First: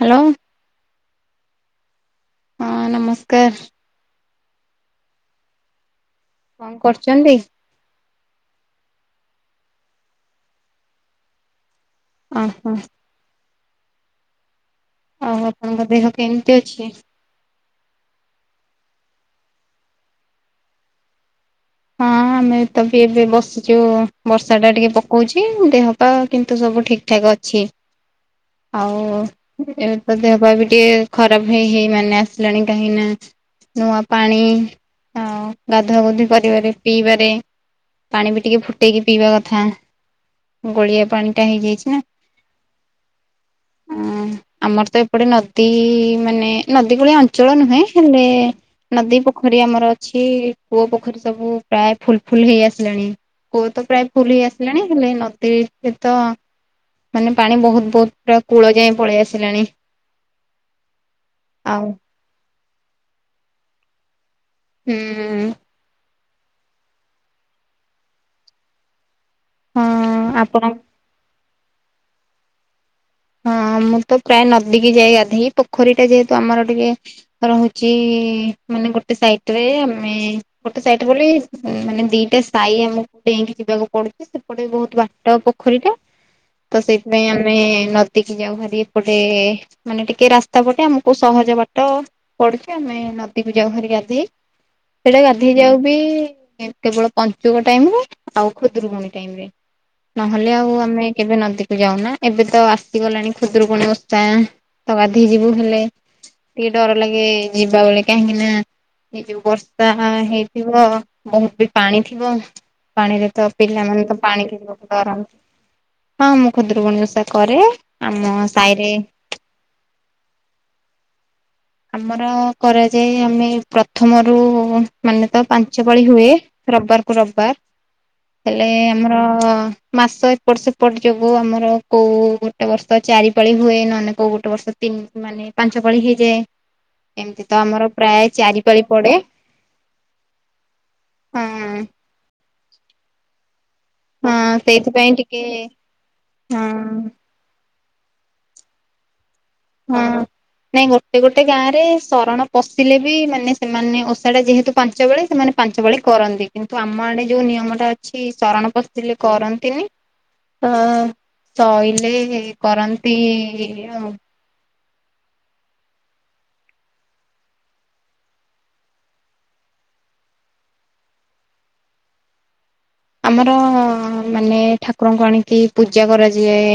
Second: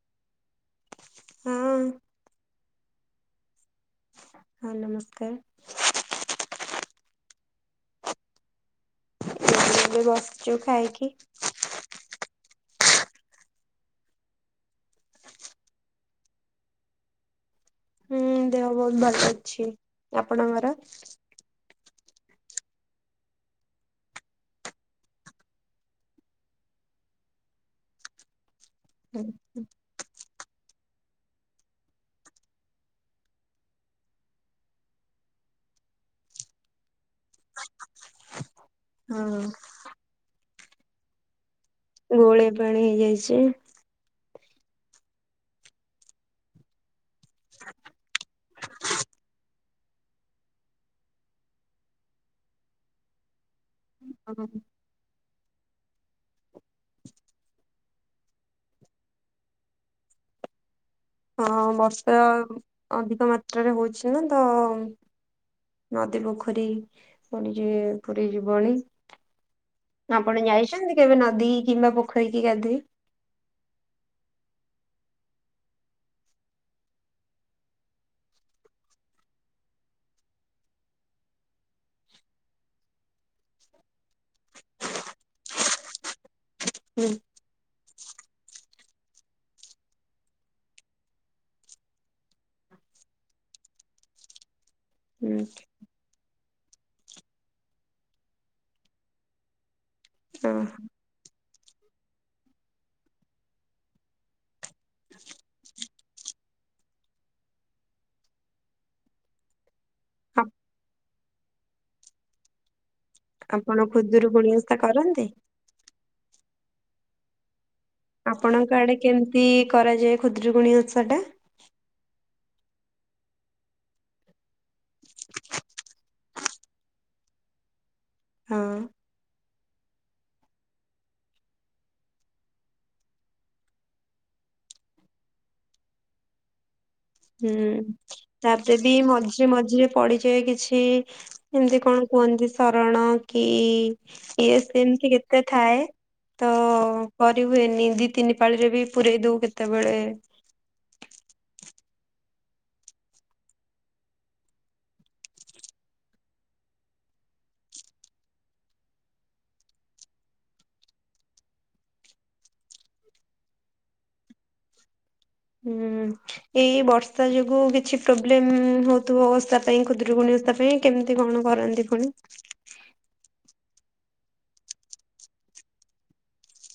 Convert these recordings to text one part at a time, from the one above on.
Hello. ହଁ। ହଁ ନମସ୍କାର। ହଁ ନମସ୍କାର। କଣ କରୁଛନ୍ତି? ଏବେ ବସିଛୁ ଖାଇକି। ଓ ହୋ। ଆଉ ଆପଣଙ୍କ ଦେହ କେମିତି ଅଛି? ହୁଁ ଦେହ ବହୁତ ଭଲ ଅଛି ଆପଣଙ୍କର? ହଁ ଆମେ ତ ବି ଏବେ ବସିଛୁ ବର୍ଷା ଟା ଟିକେ ପକଉଛି ଦେହ ପା କିନ୍ତୁ ସବୁ ଠିକ୍ ଠାକ୍ ଅଛି ଆଉ ଏରା [unintelligible] ଦେହ ପାହା ବି ଟିକେ ଖରାପ ହେଇ ହେଇ ମାନେ ଆସିଲାଣି କାହିଁକି ନା ନୂଆ ପାଣି ଆଉ ଗାଧୁଆ ଗଧୁ କରିବାରେ ପିଇବାରେ ପାଣି ବି ଟିକେ ଫୁଟେଇକି ପିଇବା ହଁ କଥା। ଗଳିଆ ପାଣି ଟା ହେଇଯାଇଛି ନା। ଗୋଳେଇ ପାଣି ହେଇଯାଇଛି। ହଁ ଆମର ତ ଏପଟେ ନଦୀ ମାନେ ନଦୀ କୂଳିଆ ଅ ଞ୍ଚଳ ନୁହେଁ ହେଲେ ନଦୀ ପୋଖରୀ ଆମର ଅଛି କୂଅ ପୋ ପୋଖରୀ ସବୁ ପ୍ରାୟ ଫୁଲ ଫୁଲ ହେଇ ଆସିଲାଣି କୁଅ ତ ପ୍ରାୟ ଫୁଲ ହେଇ ଆସିଲାଣି। ହେଲେ ନଦୀରେ ତ ମାନେ ପାଣି ବହୁତ ବହୁତ ପୁରା କୂଳ ଯାଏଁ ପଳେଇ ଆସିଲାଣି। ହଁ ଆଉ ବର୍ଷ ଅଧିକ ମାତ୍ରାରେ ହଉଛି ନା ତ ହୁଁ। ନଦୀ ପୋଖରୀ ପୁରି ଜି ପୁରି ଯିବଣି। ହଁ ଆପଣ ଯାଇଛନ୍ତି କେବେ ନଦୀ କିମ୍ବା ପୋଖରୀ କି ଗାଧୋଇ? ହଁ ମୁଁ ତ ପ୍ରାୟ ନଦୀ କିି ଯାଇ ଗାଧେଇ ପୋଖରୀ ଟା ଯେହେତୁ ଆମର ଟିକେ ରହୁଛି ମାନେ ଗୋଟେ ସାଇଟ ରେ ଆମେ ଗୋଟେ ସାଇଟ ବୋଲେ ମାନେ ଦିଟା ସାହି ଆମକୁ ଡେଇଁକି ଯିବାକୁ ପଡୁଛି। ସେପଟେ ବି ବହୁତ ବାଟ ପୋଖରୀଟା। ତ ହୁଁ ସେଇଥିପାଇଁ ଆମେ ନ ଦି କି ଯାଉ ହରି ଏପଟେ ମାନେ ଟିକେ ରାସ୍ତା ପଟେ ଆମକୁ ସହଜ ବାଟ। ପଡୁଚି ଆମେ ନଦୀକୁ ଯାଉ ହରି ଗାଧେଇ ସେଇଟା ହୁଁ ଗାଧେଇ ଯାଉ ବି କେବଳ ପଞ୍ଚୁକ ଟାଇମରେ ଆଉ ଖୁଦୁରୁକୁଣି ଟାଇମରେ। ଅ ନହେଲେ ଆଉ ଆମେ କେବେ ନଦୀକୁ ଯାଉନା ଏବେ ତ ଆ ସିଗଲାଣି ଖୁଦୁରୁକୁଣୀ ଓଷା ତ ଗାଧେଇ ଯିବୁ ହେଲେ। ଟିକେ ଡର ଲାଗେ ଯିବା ବଳେ କାହିଁକି ନା ଏଇ ଯୋଉ ବର୍ଷା ହେଇଥିବ ବୋହୁତ୍ ବି ପାଣି ଥିବ। ପାଣିରେ ତ ଆପଣ ପିଲାମାନେ ତ ପାଣି ଖୁଦୁରୁକୁୁଣି କି ଓଷା କରନ୍ତି? ଡରନ୍ତି। ହଁ ମୁଁ ଖୁଦୁରୁକୁଣୀ ଓଷା କରେ। ଆମ ଆପଣଙ୍କ ସାହିରେ ଆଡେ କେମ୍ତି କରାଯାଏ ଖୁଦୁରୁକୁଣୀ ଓଷା ଟା? ଆମର କରାଯାଏ ଆମେ ପ୍ରଥମରୁ ମାନେ ତ ପାଞ୍ଚ ପାଳି ହୁଏ। ରବ୍ ବାର୍ କୁ ରବ୍ ବାର୍ ହେଲେ ହଁ। ଆମର ମାସ ଏପଟ୍ ସେପଟ୍ ଯୋଗୁ ଆମର କୋଉ ଗୋଟେ ବର୍ଷ ଚାରିପଳି ହୁଏ। ନହେନେ କୋଉ ଗୋଟେ ବର୍ଷ ତିନ୍ ‍‍ମାନେ ପାଞ୍ଚ ପଳି ହେଇଯାଏ। ଏମିତି ତ ଆମର ହୁଁ ପ୍ରାୟ ଚାରି ତାପରେ ପାଳି ବି ପଡେ ମଝିରେ ମଝିରେ ପଡିଯାଏ କିଛି ହଁ ଏମିତି କଣ୍। କୁହନ୍ତି ଶରଣ କି ହଁ ଇଏ ସେମ୍ ସେଇଥିପାଇଁ ତି କେତେ ଟିକେ ଥାଏ ତ ହଁ କ ହୁଏନି ଦି ତିନି ପାଳି ରେ ବି ପୁରଇ ଦୋଉ କେ ହୁଁ। ନାଇଁ ଗୋଟେ ଗୋଟେ ଗାଁ ରେ ଶରଣ ପଶିଲେ ବି ମାନେ ସେମାନେ ଓଷାଟା ଯେହେତୁ ପାଞ୍ଚ ବେଳେ ସେମାନେ ପାଞ୍ଚ ଭଳି କରନ୍ତି କିନ୍ତୁ ଆମ ଆଡେ ଯୋଉ ନିୟମ ଟା ଅଛି ଶରଣ ପଶିଲେ କରନ୍ତିନି। ତ ଶୋଇିଲେ କରନ୍ତି ଆଉ ହୁଁ। ଏଇ ବର୍ଷା ଯୋଗୁ କିଛି ପ୍ରୋବ୍ଲେମ୍ ହୋଉଥୁବ ଓସା ପାଇଁ ଖୁ ଦୁରୀକୁଣି ଓଷା ପାଇଁ କେମିତି କଣ କରନ୍ତି ଫୁଣି ଆମର ମାନେ ଠାକୁରଙ୍କୁ ଆଣିକି ପୂଜା କରାଯାଏ।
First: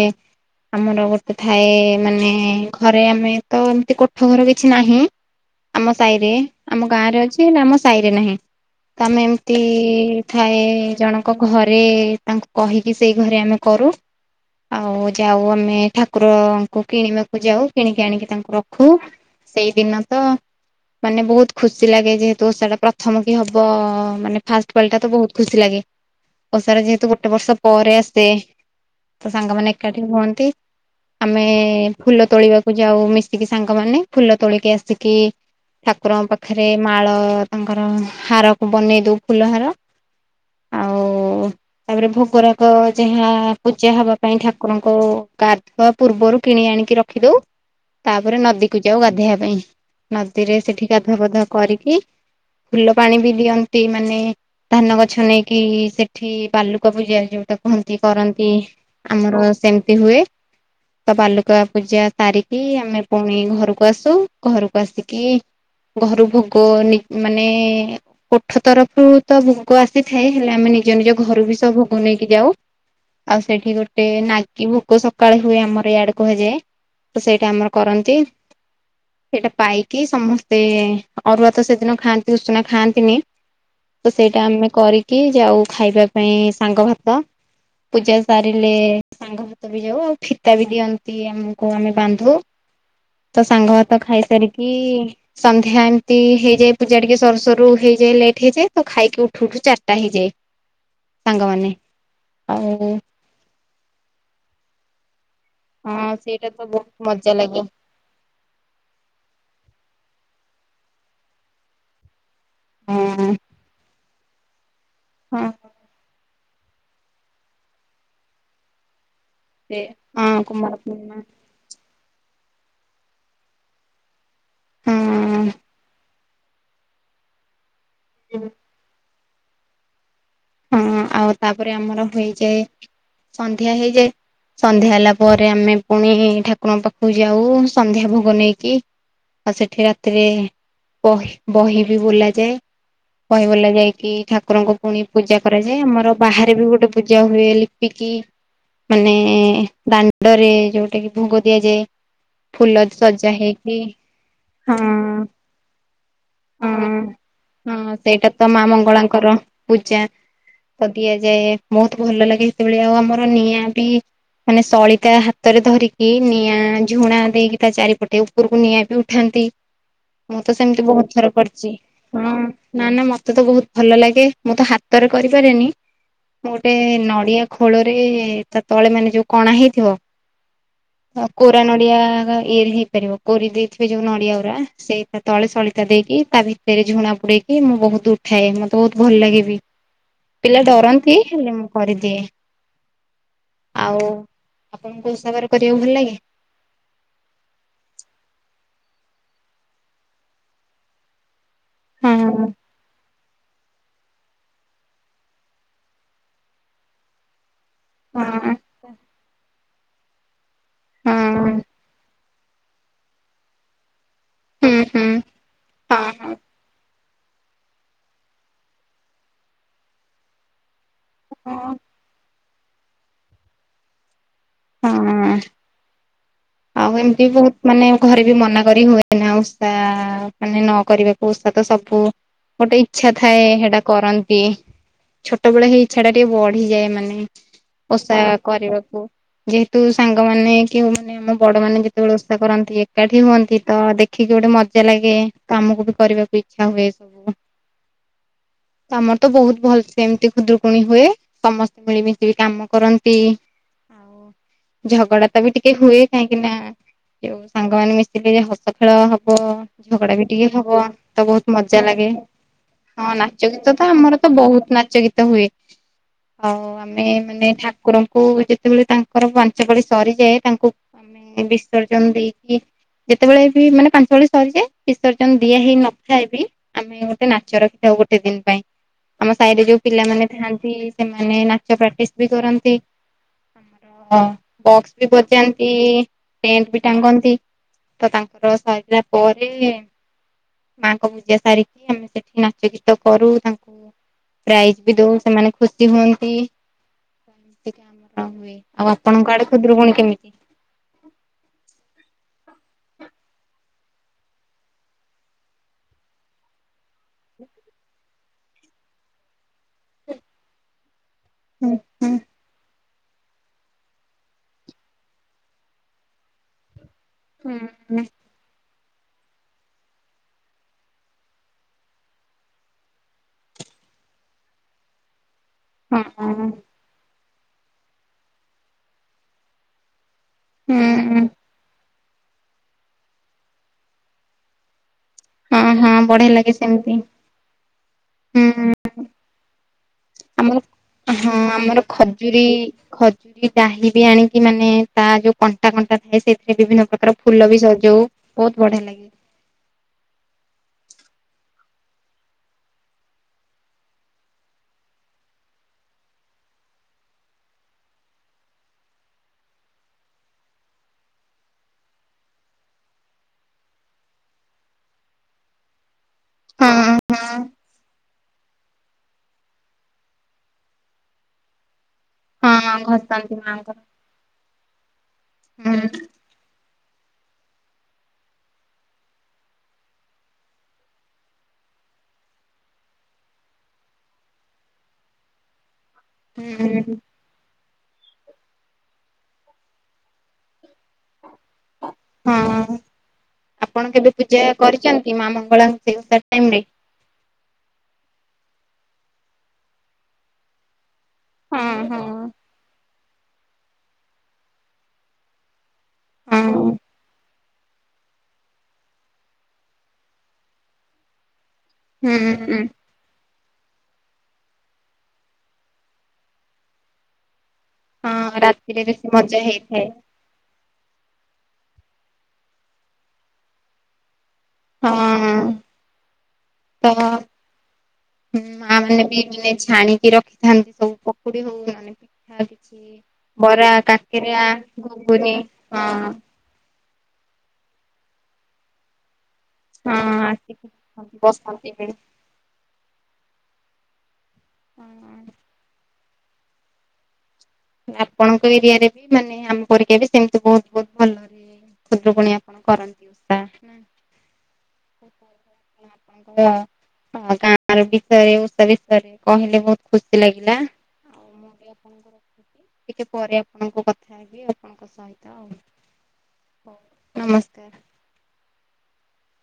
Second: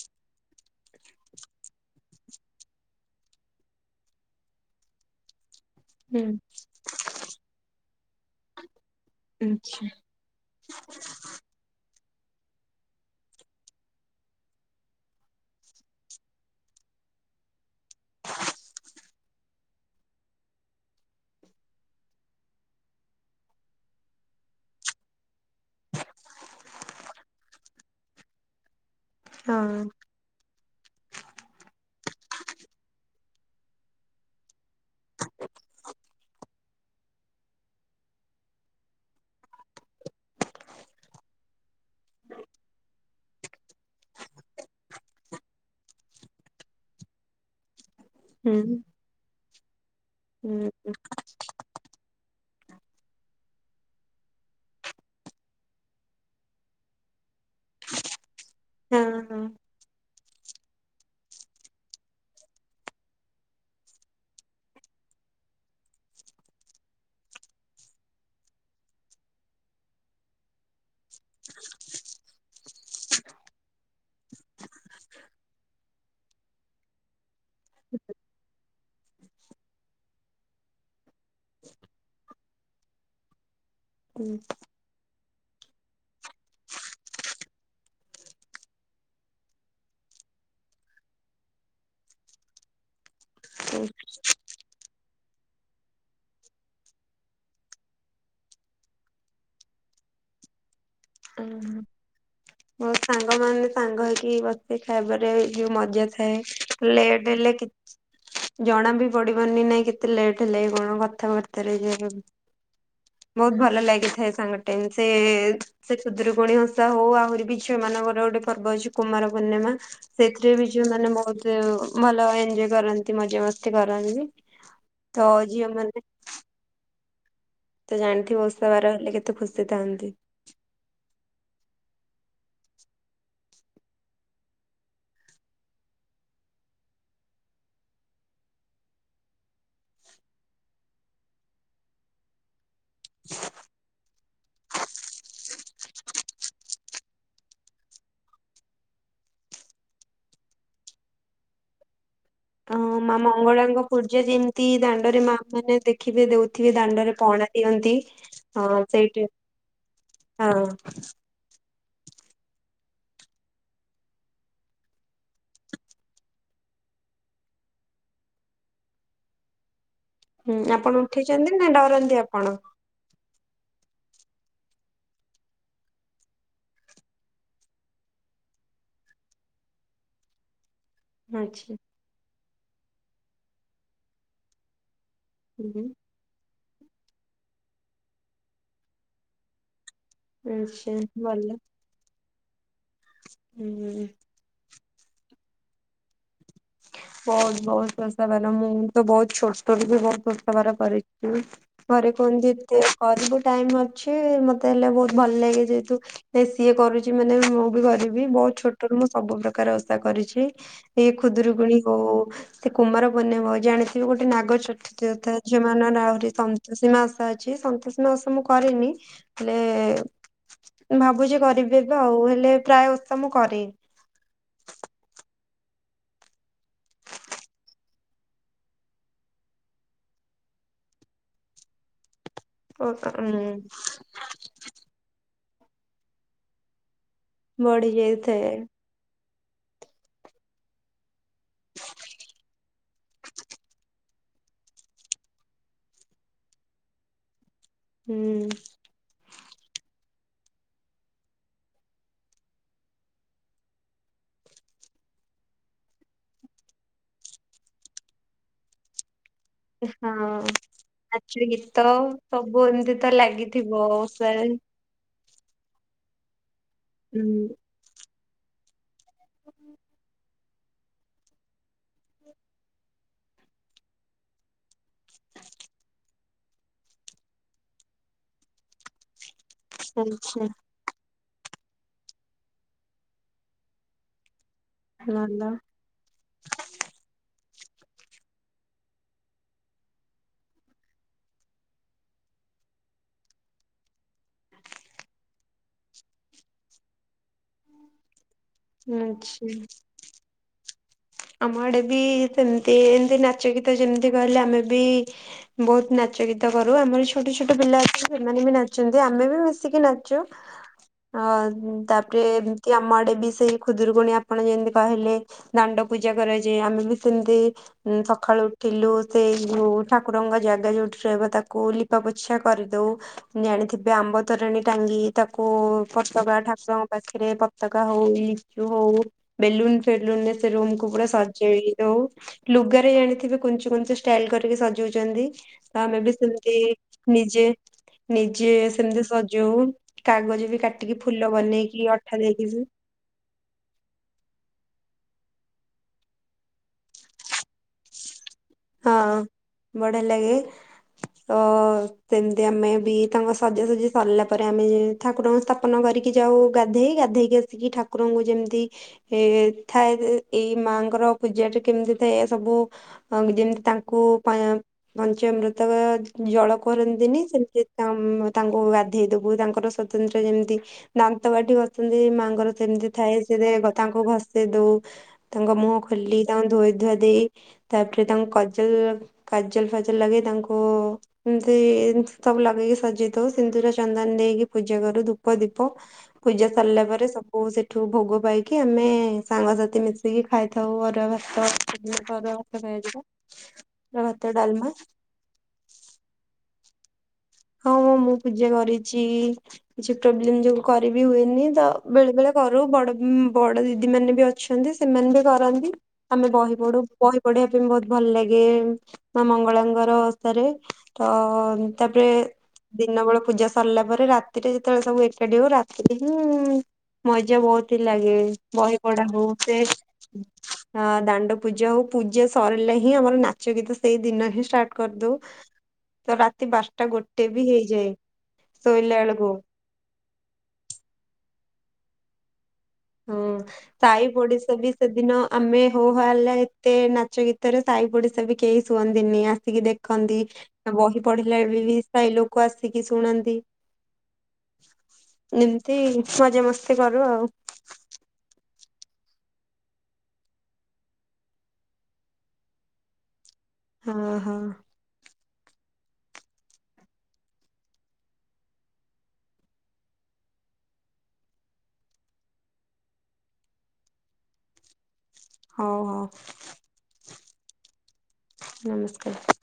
ଆମର ଗୋଟେ ଥାଏ ମାନେ ଘରେ ଆମେ ତ ଏମିତି କୋଠ ଘର କିଛି ନାହିଁ। ଆମ ହୁଁ। ସାଇରେ ଆମ ଗାଁ ରେ ଅଛି ହେଲେ ଆମ ସାଇରେ ନାହିଁ ତ ଆମେ ଏମିତି ଆଚ୍ଛା। ଇ ଥାଏ ଜଣଙ୍କ ଘରେ ତାଙ୍କୁ କହିକି ସେଇ ଘରେ ଆମେ କରୁ। ଆଉ ଯାଉ ଆମେ ଠାକୁରଙ୍କୁ କିଣିବାକୁ ଯାଉ କିଣିକି ଆଣିକି ତାଙ୍କୁ ରଖୁ। ସେଇଦିନ ତ ମାନେ ବୋହୁତ୍ ଖୁସି ଲାଗେ ଯେହେତୁ ଓଷାଟା ପ୍ରଥମ କି ହବ ମାନେ ଫାଷ୍ଟ୍ ପାଳି ଟା ତ ବୋହୁତ୍ ଖୁସି ଲାଗେ। ଓଷାର ଯେହେତୁ ଗୋଟେ ବର୍ଷ ପରେ ଆସେ ତ ସାଙ୍ଗମାନେ ହଁ ଏକାଠି ହୁଅନ୍ତି। ଆମେ ଫୁଲ ତୋଳିବାକୁ ଯାଉ ମିଶିକି ସାଙ୍ଗମାନେ ଫୁଲ ତୋଳିକି ଆସିକି ଠାକୁରଙ୍କ ପାଖରେ ମାଳ ତାଙ୍କର ହାରକୁ ବନେଇ ଦୋଉ ଫୁଲ ହାର। ଓ ତାପରେ ଭୋଗରାଗ ଯାହା ପୂଜା ହବା ପାଇଁ ଠାକୁରଙ୍କୁ ଗାଧୁଆ ପୂର୍ବରୁ କିଣି ଆଣିକି ରଖିଦୋଉ। ତାପରେ ହୁଁ ନଦୀକୁ ଯାଉ ଗାଧେଇବା ପାଇଁ ନଦୀରେ ସେଠି ଗାଧୁଆ ପାଧୁଆ କରିକି ଫୁଲ ପାଣି ବି ଦିଅନ୍ତି ମାନେ ଧାନ ଗଛ ନେଇକି ସେଠି ବାଲୁକା ପୂଜା ଯୋଉଟା କୁହନ୍ତି କରନ୍ତି ହୁଁ ଆମର ସେମିତି ହୁଏ। ତ ବାଲୁକା ପୂଜା ସାରିକି ଆମେ ପୁଣି ଘରୁକୁ ଆସୁ ଘରକୁ ଆସିକି ଘରୁ ଭୋଗ ନେ ମାନେ କୋଠ ତରଫ୍ ରୁ ତ ଭୋଗ ଆସି ଥାଏ ହେଲେ ଆମେ ନିଜ ନିଜ ଘରୁ ବି ସବୁ ଭୋଗ ନେଇକି ଯାଉ। ଆଉ ସେଠି ଗୋଟେ ନାଗି ଭୋକ ସକାଳେ ହୁଏ ଆମର ଇଆଡେ କୁହାଯାଏ। ତ ସେଇଟା ଆମର କରନ୍ତି। ସେଇଟା ପାଇକି ସମସ୍ତେ ଅରୁଆ ତ ସେଦିନ ଖାଆନ୍ତି ଉଷୁନା ଖାଆନ୍ତିନି। ତ ହଁ ସେଇଟା ଆମେ କରିକି ଯାଉ ଖାଇବା ପାଇଁ ସାଙ୍ଗ ଭାତ। ପୂଜା ସାରିଲେ ସାଙ୍ଗ ଭାତ ବି ଯାଉ ଆଉ ଫିତା ବି ଦିଅନ୍ତି ଆମକୁ ଆମେ ବାନ୍ଧୁ। ତ ସାଙ୍ଗ ଭାତ ଖାଇସାରିକି ସନ୍ଧ୍ୟା ଏମିତି ହେଇଯାଏ ପୂଜା ଟିକେ ସରୁ ସରୁ ହେଇଯାଏ ଲେଟ୍ ହେଇଯାଏ ତ ଖାଇକି ଉଠୁ ଉଠୁ ଚାର୍ ଟା ହେଇଯାଏ ସାଙ୍ଗମାନେ ଆଉ ସାଙ୍ଗ ମାନ ସାଙ୍ଗ ହେଇକି ବସି ଖାଇବାରେ ଯୋଉ ମଜା ହଁ ସେଇଟା ତ ବହୁତ ଥାଏ ମଜା ଲେଟ ହେଲେ ଲାଗେ କି ଜଣା ବି ପଡିବନି ନାଇଁ କେତେ ଲେଟ୍ ହେଲା କି କଣ କଥାବାର୍ତ୍ତାରେ [unintelligible] ହଁ ବହୁତ ଭଲ ଲାଗିଥାଏ ସାଙ୍ଗ ଟାଇମ୍ ସେ ହଁ ସେ ଖୁଦୁରୁକୁଣୀ ଓଷା ହଉ ଆହୁରି ବି ଝିଅ ମାନଙ୍କର ଗୋଟେ ପର୍ବ ଅଛି। କୁମାର ପୂର୍ଣ୍ଣିମା ସେ ହଁ ସେଥିରେ ବି କୁମାର ଯୋଉମାନେ ପୂର୍ଣ୍ଣିମା ବହୁତୁ କୁ ଭଲ ଏଞଜୟ କରନ୍ତି ମଜା ମସ୍ତି କରନ୍ତି ତ ଝିଅମାନେ ତ ଜାଣିଥିବ ହଁ ଓଷା ବାର ହେଲେ କେତେ ଖୁସି ଥାନ୍ତି। ହଁ ଆଉ ତାପରେ ଆମର ହୋଇଯାଏ ସନ୍ଧ୍ୟା ହେଇଯାଏ। ସନ୍ଧ୍ୟା ହେଲା ପରେ ଆମେ ପୁଣି ଠାକୁରଙ୍କ ପାଖକୁ ଯାଉ ସନ୍ଧ୍ୟା ଭୋଗ ନେଇକି। ଆଉ ସେଠି ରାତିରେ ପହି ବହି ବି ବୋଲାଯାଏ। ବହି ବୋଲା ଯାଇକି ଠାକୁରଙ୍କୁ ପୁଣି ପୂଜା କରାଯାଏ ଆମର ବାହାରେ ବି ଗୋଟେ ପୂଜା ହୁଏ ଲିପିକି ମାନେ ଦାଣ୍ଡରେ ଯୋଉଟା କି ଭୋଗ ଦିଆଯାଏ। ହଁ ଫୁଲ ମା ସଜା ହେଇକି ମଙ୍ଗଳାଙ୍କ ପୂଜା ଯେମିତି ହଁ ଦାଣ୍ଡରେ ହଁ ମା ମାନେ ଦେଖିବେ ଦଉଥିବେ ଦାଣ୍ଡରେ ପଣା ହଁ ଦିଅନ୍ତି। ସେଇଟା ତ ମା ହଁ ସେଇଠି ମଙ୍ଗଳାଙ୍କର ପୂଜା ହଁ ତ ଦିଆ ଯାଏ ବହୁତ ଭଲ ଲାଗେ ସେତେବେଳେ ଆଉ ଆମର ନିଆଁ ବି ମାନେ ସଳିତା ହାତରେ ଧରିକି ନିଆଁ ଝୁଣା ଦେଇକି ତା ଚାରିପଟେ ଉପରକୁ ନିଆଁ ବି ଉଠାନ୍ତି। ମୁଁ ତ ହୁଁ ସେମିତି ଆପଣ ବହୁତ ଥର ଉଠେଇଛନ୍ତି ନା କରିଛି ଡରନ୍ତି ହଁ ଆପଣ? ନା ନା ମତେ ତ ବହୁତ ଭଲ ଲାଗେ। ମୁଁ ତ ହାତରେ କରିପାରେନି ମୁଁ ଗୋଟେ ନଡ଼ିଆ ଖୋଳରେ ତା ତଳେ ମାନେ ଯୋଉ କଣା ହେଇଥିବ କୋରା ଆଚ୍ଛା ନଡିଆ ଗ ଇଏରେ ହେଇପାରିବ କୋରି ଦେଇଥିବେ ଯୋଉ ନଡିଆ ଉରା ସେ ତଳେ ସଳିତା ହୁଁ ଦେଇକି ତା ଭିତରେ ଝୁଣା ବୁଡେଇକି ମୁଁ ବହୁତ ଉଠାଏ ମୋତେ ବହୁତୁ ଭଲ ଲାଗେବି ପିଲା ଆଚ୍ଛା ଡରନ୍ତି ହେଲେ ଭଲ ମୁଁ କରିଦିଏ ଆଉ ହୁଁ। ଆପଣଙ୍କୁ [unintelligible] କରିବାକୁ ଭଲ ଲାଗେ। ବହୁତ ବହୁତ ଶସ୍ତା ବାଲା ମୁଁ ତ ବହୁତ ଛୋଟ ରୁ ବି ବହୁତ [unintelligible] କରିଛି। ଘରେ କୁହନ୍ତି ହଁ ଏତେ ପରେ ବି ଟାଇମ ଅଛି ମତେ ହେଲେ ବହୁତ ଭଲ ଲାଗେ ଯେହେତୁ ଏ ସିଏ କରୁଛି ମାନେ ମୁଁ କରିବି ହଁ ବହୁତ ଛୋଟରୁୁ ମୁଁ ସବୁ ପ୍ରକାର ଓଷା କରିଛି ଏଇ ହଁ ଖୁଦୁରୁକୁୁଣି ହଉ [inaudible] ସେ କୁମାର ପୂର୍ଣ୍ଣିମା ହଉ ଜାଣିଛି [inaudible] ସେ ଗୋଟେ ହୁଁ ହୁଁ ନାଗ-ଚ-ଚତୁର୍ଥୀ ଥାଏ ଝିଅ ମାନର ଆହୁରି ହଁ ସନ୍ତୋଷୀ ମାସ ଓଷା ଅ ଅଛି ସନ୍ତୋଷ ଓଷା ମୁଁ କରେନି ହେଲେ ଭାବୁଛି କରିବି [inaudible] ଆଉ ହେଲେ ପ୍ରାୟ ଓଷା ମୁଁ କରେ। ହୁଁ ଆଉ ଏମିତି ବହୁତ ମାନେ ଘରେ ବି ମନା କରି ହୁଏନା ଉଷା ଷା ମାନେ ନକରିବାକୁ ଉଷା ତ ସବୁ ଗୋଟେ ଓ ଇଛା ଉଁ ଥାଏ ସେଟା କରନ୍ତି। ଛୋଟ ବେଳେ ହେଇ ଇଚ୍ଛା ଟା ଟିକେ ବଢିଯାଏ ମାନେ ବଢି ଓଷା ଯାଇଥାଏ କରିବାକୁ। ଯେହେତୁ ସାଙ୍ଗମାନେ କେଉ ମାନ ଆମ ବଡ ମାନେ ଯେତେବେଳେ ଓଷା କରନ୍ତି ଏକାଠି ହୁଅନ୍ତି ତ ଦେଖିକି ଗୋଟେ ମଜା ଲାଗେ। କାମକୁ ବି କରିବାକୁ ଇଛା ହୁଏ ସବୁ। ହୁଁ ତମର ତ ବହୁତ ଭଲସେ ଏମିତି ଖୁଦୁକୁଣୀ ହୁଏ ସମସ୍ତେ ମିଳିମିଶି କାମ କରନ୍ତି। ଆଉ ଝଗଡା ତ ବି ଟିକେ ହୁଏ କାହିଁକି ନା ଯୋଉ ସାଙ୍ଗମାନେ ମିଶିଲେ ଯେ ହସ ଖେଳ ହବ। ଝଗଡା ବି ଟିକେ ହଁ। ହବ ତ ନାଚ ବହୁତ ମଜା ଗୀତ ଲାଗେ ସବୁ ଏମିତି ତ ହଁ ନାଚ ଗୀତ ଲାଗିଥିବ ତ ଆମର ତ ଓଷାରେ। ବହୁତ ନା ଗୀତ ହୁଏ ଆଉ ଆମେ ମାନେ ହୁଁ ଠାକୁରଙ୍କୁ ଯେତେବେଳେ ତାଙ୍କ ତାଙ୍କର ପାଞ୍ଚ ପାଳି ସରିଯାଏ ତାଙ୍କୁ ଆମେ ବିସର୍ଜନ ଦେଇକି ଯେତେବେଳେ ବି ମାନେ ପାଞ୍ଚ ପାଳି ସରିଯାଏ। ବିସର୍ଜନ ଦିଆ ହେଇ ନଥାଏ ବି ଆମେ ଗୋଟେ ନାଚ ରଖିଥାଉ ଗୋଟେ ଦିନ ପାଇଁ ଆମ ସାଇରେ ଯୋଉ ପିଲାମାନେ ଆଚ୍ଛା ଥାଆନ୍ତି ସେମାନେ ନାଚ ପ୍ରାଟିସି ବି କରନ୍ତି। ହଁ ବକ୍ସ ବି ଭଲ ବଜାନ୍ତି। ଟେଣ୍ଟ ବି ଟାଙ୍ଗନ୍ତି ତ ତାଙ୍କର ସରିଲା ପରେ ମାଙ୍କ ପୂଜା ସାରିକି ଆମେ ସେଠି ନାଚ ଗୀତ କରୁ ତାଙ୍କୁ ପ୍ରାଇଜି ବି ଦଉ ସେମାନେ ଖୁସି ହୁଅନ୍ତି [inaudible] ହଁ ହୁଏ। ଆଉ ଆପଣଙ୍କ ଆଚ୍ଛା। ଆଡେ ଖୁଦୁରୁକୁଣୀ କେମିତି? ଆମ ଆଡେ ବି ସେମିତି ଏମିତି ନାଚ ଗୀତ ଯେମିତି କହିଲେ ଆମେ ବି ବହୁତୁ ନାଚ ଗୀତ କରୁ ଆମର ଛୋଟ ଛୋଟ ପିଲା ଅଛନ୍ତି ସେମାନେ ବି ନାଚନ୍ତି ଆମେ ବି ମିଶିକି ନାଚୁ। ହଁ ହୁଁ ତାପରେ ଏମିତି ଆମ ଆଡେ ବି ସେଇ ଖୁଦୁରୁକୁଣୀ ଆପଣ ଯେମିତି କହିଲେ ଦାଣ୍ଡ ପୂଜା କରାଯାଏ ଆମେ ବି ସେମିତି ହଁ ସକାଳୁ ଥିଲୁ ସେଇ ଯୋଉ ଠାକୁରଙ୍କ ଜାଗା ଯୋଉଠି ରହିବ ତାକୁ ଲିପା ପୋଛା କରିଦେଉ ଜାଣିଥିବେ ଆମ୍ବ ତରଣୀ ଟାଙ୍ଗି ତାକୁ ପତକା ହଁ ଠାକୁରଙ୍କ ପାଖରେ ପ ପତକା ହଉ ଲିଚୁ ହଉ ବେଲୁନୁ ଫେଲୁନୁ ରେ ସେ ରୁମ କୁ ସଜେଇ ଦଉ ଲୁଗାରେ ଜାଣିଥିବେ କୁଞ୍ଚି କୁଞ୍ଚୀ ଷ୍ଟାଇଲି କରି ସଜେ ସଜଉଛନ୍ତି ହଁ ତ ହଁ ଆମେ ବି ବଢିଆ ସେମିତି ଲାଗେ ନିଜେ ନିଜେ ହୁଁ। ସେମିତି ସ ଯୋଉ କାଗଜ ଆମର ବି କାଟିକି ଫୁଲ ବନେଇକି ଅଠା ଦେଇକି ଇ ଡାହି ବି ଆଣିକି ମାନେ ତା ଯୋଉ କଣ୍ଟା କଣ୍ଟା ଥାଏ ସେଥିରେ ବିଭିନ୍ନ ପ୍ରକାର ଫୁଲ ବି ସଜଉ। ବହୁତୁ ବଢିଆ ହଁ ଲାଗେ। ବଢିଆ ଲାଗେ। ତ ସେମିତି ଆମେ ବି ତାଙ୍କ ସଜାସଜି ସରିଲା ପରେ ଆମେ ଠାକୁରଙ୍କୁ ସ୍ଥାପନ କରିକି ଯାଉ ଗାଧେଇ ଗାଧେଇକି ଆସିକି ଠାକୁରଙ୍କୁ ଯେମିତି ଏ ଥାଏ ଏଇ ମାଙ୍କର ପୂଜା ଟା କେମିତି ଥାଏ ଏ ସବୁ ଯେମିତି ତାଙ୍କୁ ପା ପଞ୍ଚାମୃତ ଜଳ ହଁ କରନ୍ତିନି ହଁ। ସେମିତି ତାମ ତା ଓ ଗାଧେଇ ଦବୁ ତାଙ୍କର ସତନ୍ତ୍ର ଯେମିତି ଦାନ୍ତ କାଠି ଘଷନ୍ତି ମା ତାଙ୍କର ହଁ ସେମିତି ଥାଏ ଘଷନ୍ତି ସେ ମାଙ୍କର ତାଙ୍କୁ ଘଷେଇ ଦଉ ତାଙ୍କ ମୁହଁ ହୁଁ ଖୋଲି। ତାଙ୍କୁ ଧୋଇ ଧୁଆ ଦେଇ ତାପରେ ତାଙ୍କୁ କଜଲ କାଜଲ ଫାଜଲ ଲଗେଇ ତାଙ୍କୁ ଏମିତି ଏମିତି ସବୁ ଲଗେଇକି ସଜେଇଦଉ ସିନ୍ଦୁର, ଚନ୍ଦନ ଦେଇକି ପୂଜା କରୁ ଧୂପ, ଦୀପ। ପୂଜା ସରିଲା ହୁଁ ପରେ ସବୁ ସେଠୁ ଭୋଗ ପାଇକି ଆମେ ସାଙ୍ଗସାଥି ମିଶି ମିଶିକି ଖାଇଥାଉ ଅରୁଆ ଭାତ ଅରୁଆ ଭାତ ହଁ। ଅଧିକ ଭାତ, ଡାଲମା। ଏ ମା ମଙ୍ଗଳାଙ୍କୁ ସେ ଟାଇମ୍ ରେ। ହଁ ମୁଁ ପୂଜା କରିଚି କିଛି ପ୍ରୋବ୍ଲେମ ଯୋଗୁ କରିବି ହୁଏ ନି ତ ହଁ ହଁ। ବେଳେ ବେଳେ କରୁ ବଡ ବଡ ଦିଦି ମାନେ ବି ଅଛନ୍ତି ସେମାନେ ବି କରନ୍ତି। ଆମେ ହଁ ବହି ପଢୁ। ବହି ପଢିବା ପାଇଁ ବହୁତୁ ଭଲ ଲାଗେ ମା ମଙ୍ଗଳାଙ୍କର ହସ୍ତରେ ତ ତାପରେ ହୁଁ ହୁଁ ଦିନ ବେଳେ ପୂଜା ସରିଲା ପରେ ରାତିରେ ଯେତେବେଳେ ସବୁ ଏକାଠି ହଉ ରାତିରେ ହିଁ ମଜା ବହୁତୁ। ତି ଲାଗେ ହଁ ବହି ରାତିରେ ପଢା ବେଶୀ ହଉ ମଜା ସେ ହେଇଥାଏ ହଁ ଦାଣ୍ଡ ପୂଜା ହଉ ପୂଜା ସରିଲେ ହିଁ ଆମର ନାଚ ଗୀତ ସେଇ ଦିନ ହିଁ ଷ୍ଟାର୍ଟ କରିଦଉ ହଁ ତ ରାତି ତ ବାରଟା ଗୋଟେ ବି ହେଇଯାଏ ହୁଁ ମା ମାନେ ଶୋଇଲା ବି ଆଳକୁ। ମାନେ ଛାଣିକି ରଖିଥାନ୍ତି ସବୁ ପକୁଡି ହଉ ମାନେ ଥା କିଛି। ହୁଁ ବରା ସାହି କାକେରା ପଡିଶା ବି ସେଦିନ ଘୁଗୁନି ଆମେ ହୋ ହଁ ହାଲା। ଏତେ ନାଚ ଗୀତରେ ସାହି ପଡିଶା ବି କେହି ଶୁଅନ୍ତିନି ଆ ଆସିଛି ହଁ ଦେଖନ୍ତି ବହି ଆସିକି ପଢିଲା ବେଳେ ବସନ୍ତି ବି ସାହି ଲୋକ ଆସିକି। ଲୋକ ଆସିକି ଶୁଣନ୍ତି ଉଁ। ଏମତି ମଜା ମସ୍ତି କରୁ ଆଉ। ଆପଣଙ୍କ। ଏରିଆ ରେ ବି ମାନେ ଆମ ପରିକା ବି ସେମିତି ବହୁତ ବହୁତ ଭଲରେ। ଖୁଦୁରୁକୁଣୀ ଆପଣ କରନ୍ତି ଓଷା। ହଁ ହଁ। [inaudible] ଓ ଗାଁ ର ବିଷୟରେ ଉଷା ବିଷୟରେ କହିଲେ ବହୁତ ଖୁସି ଲାଗିଲା। ଏ ଆପଣଙ୍କର। ଟିକେ ପରେ ଆପଣଙ୍କୁ କଥା ହେବି ଆପଣଙ୍କ ସହି ହଉ ହଉ ନମସ୍କାର ନମସ୍କାର।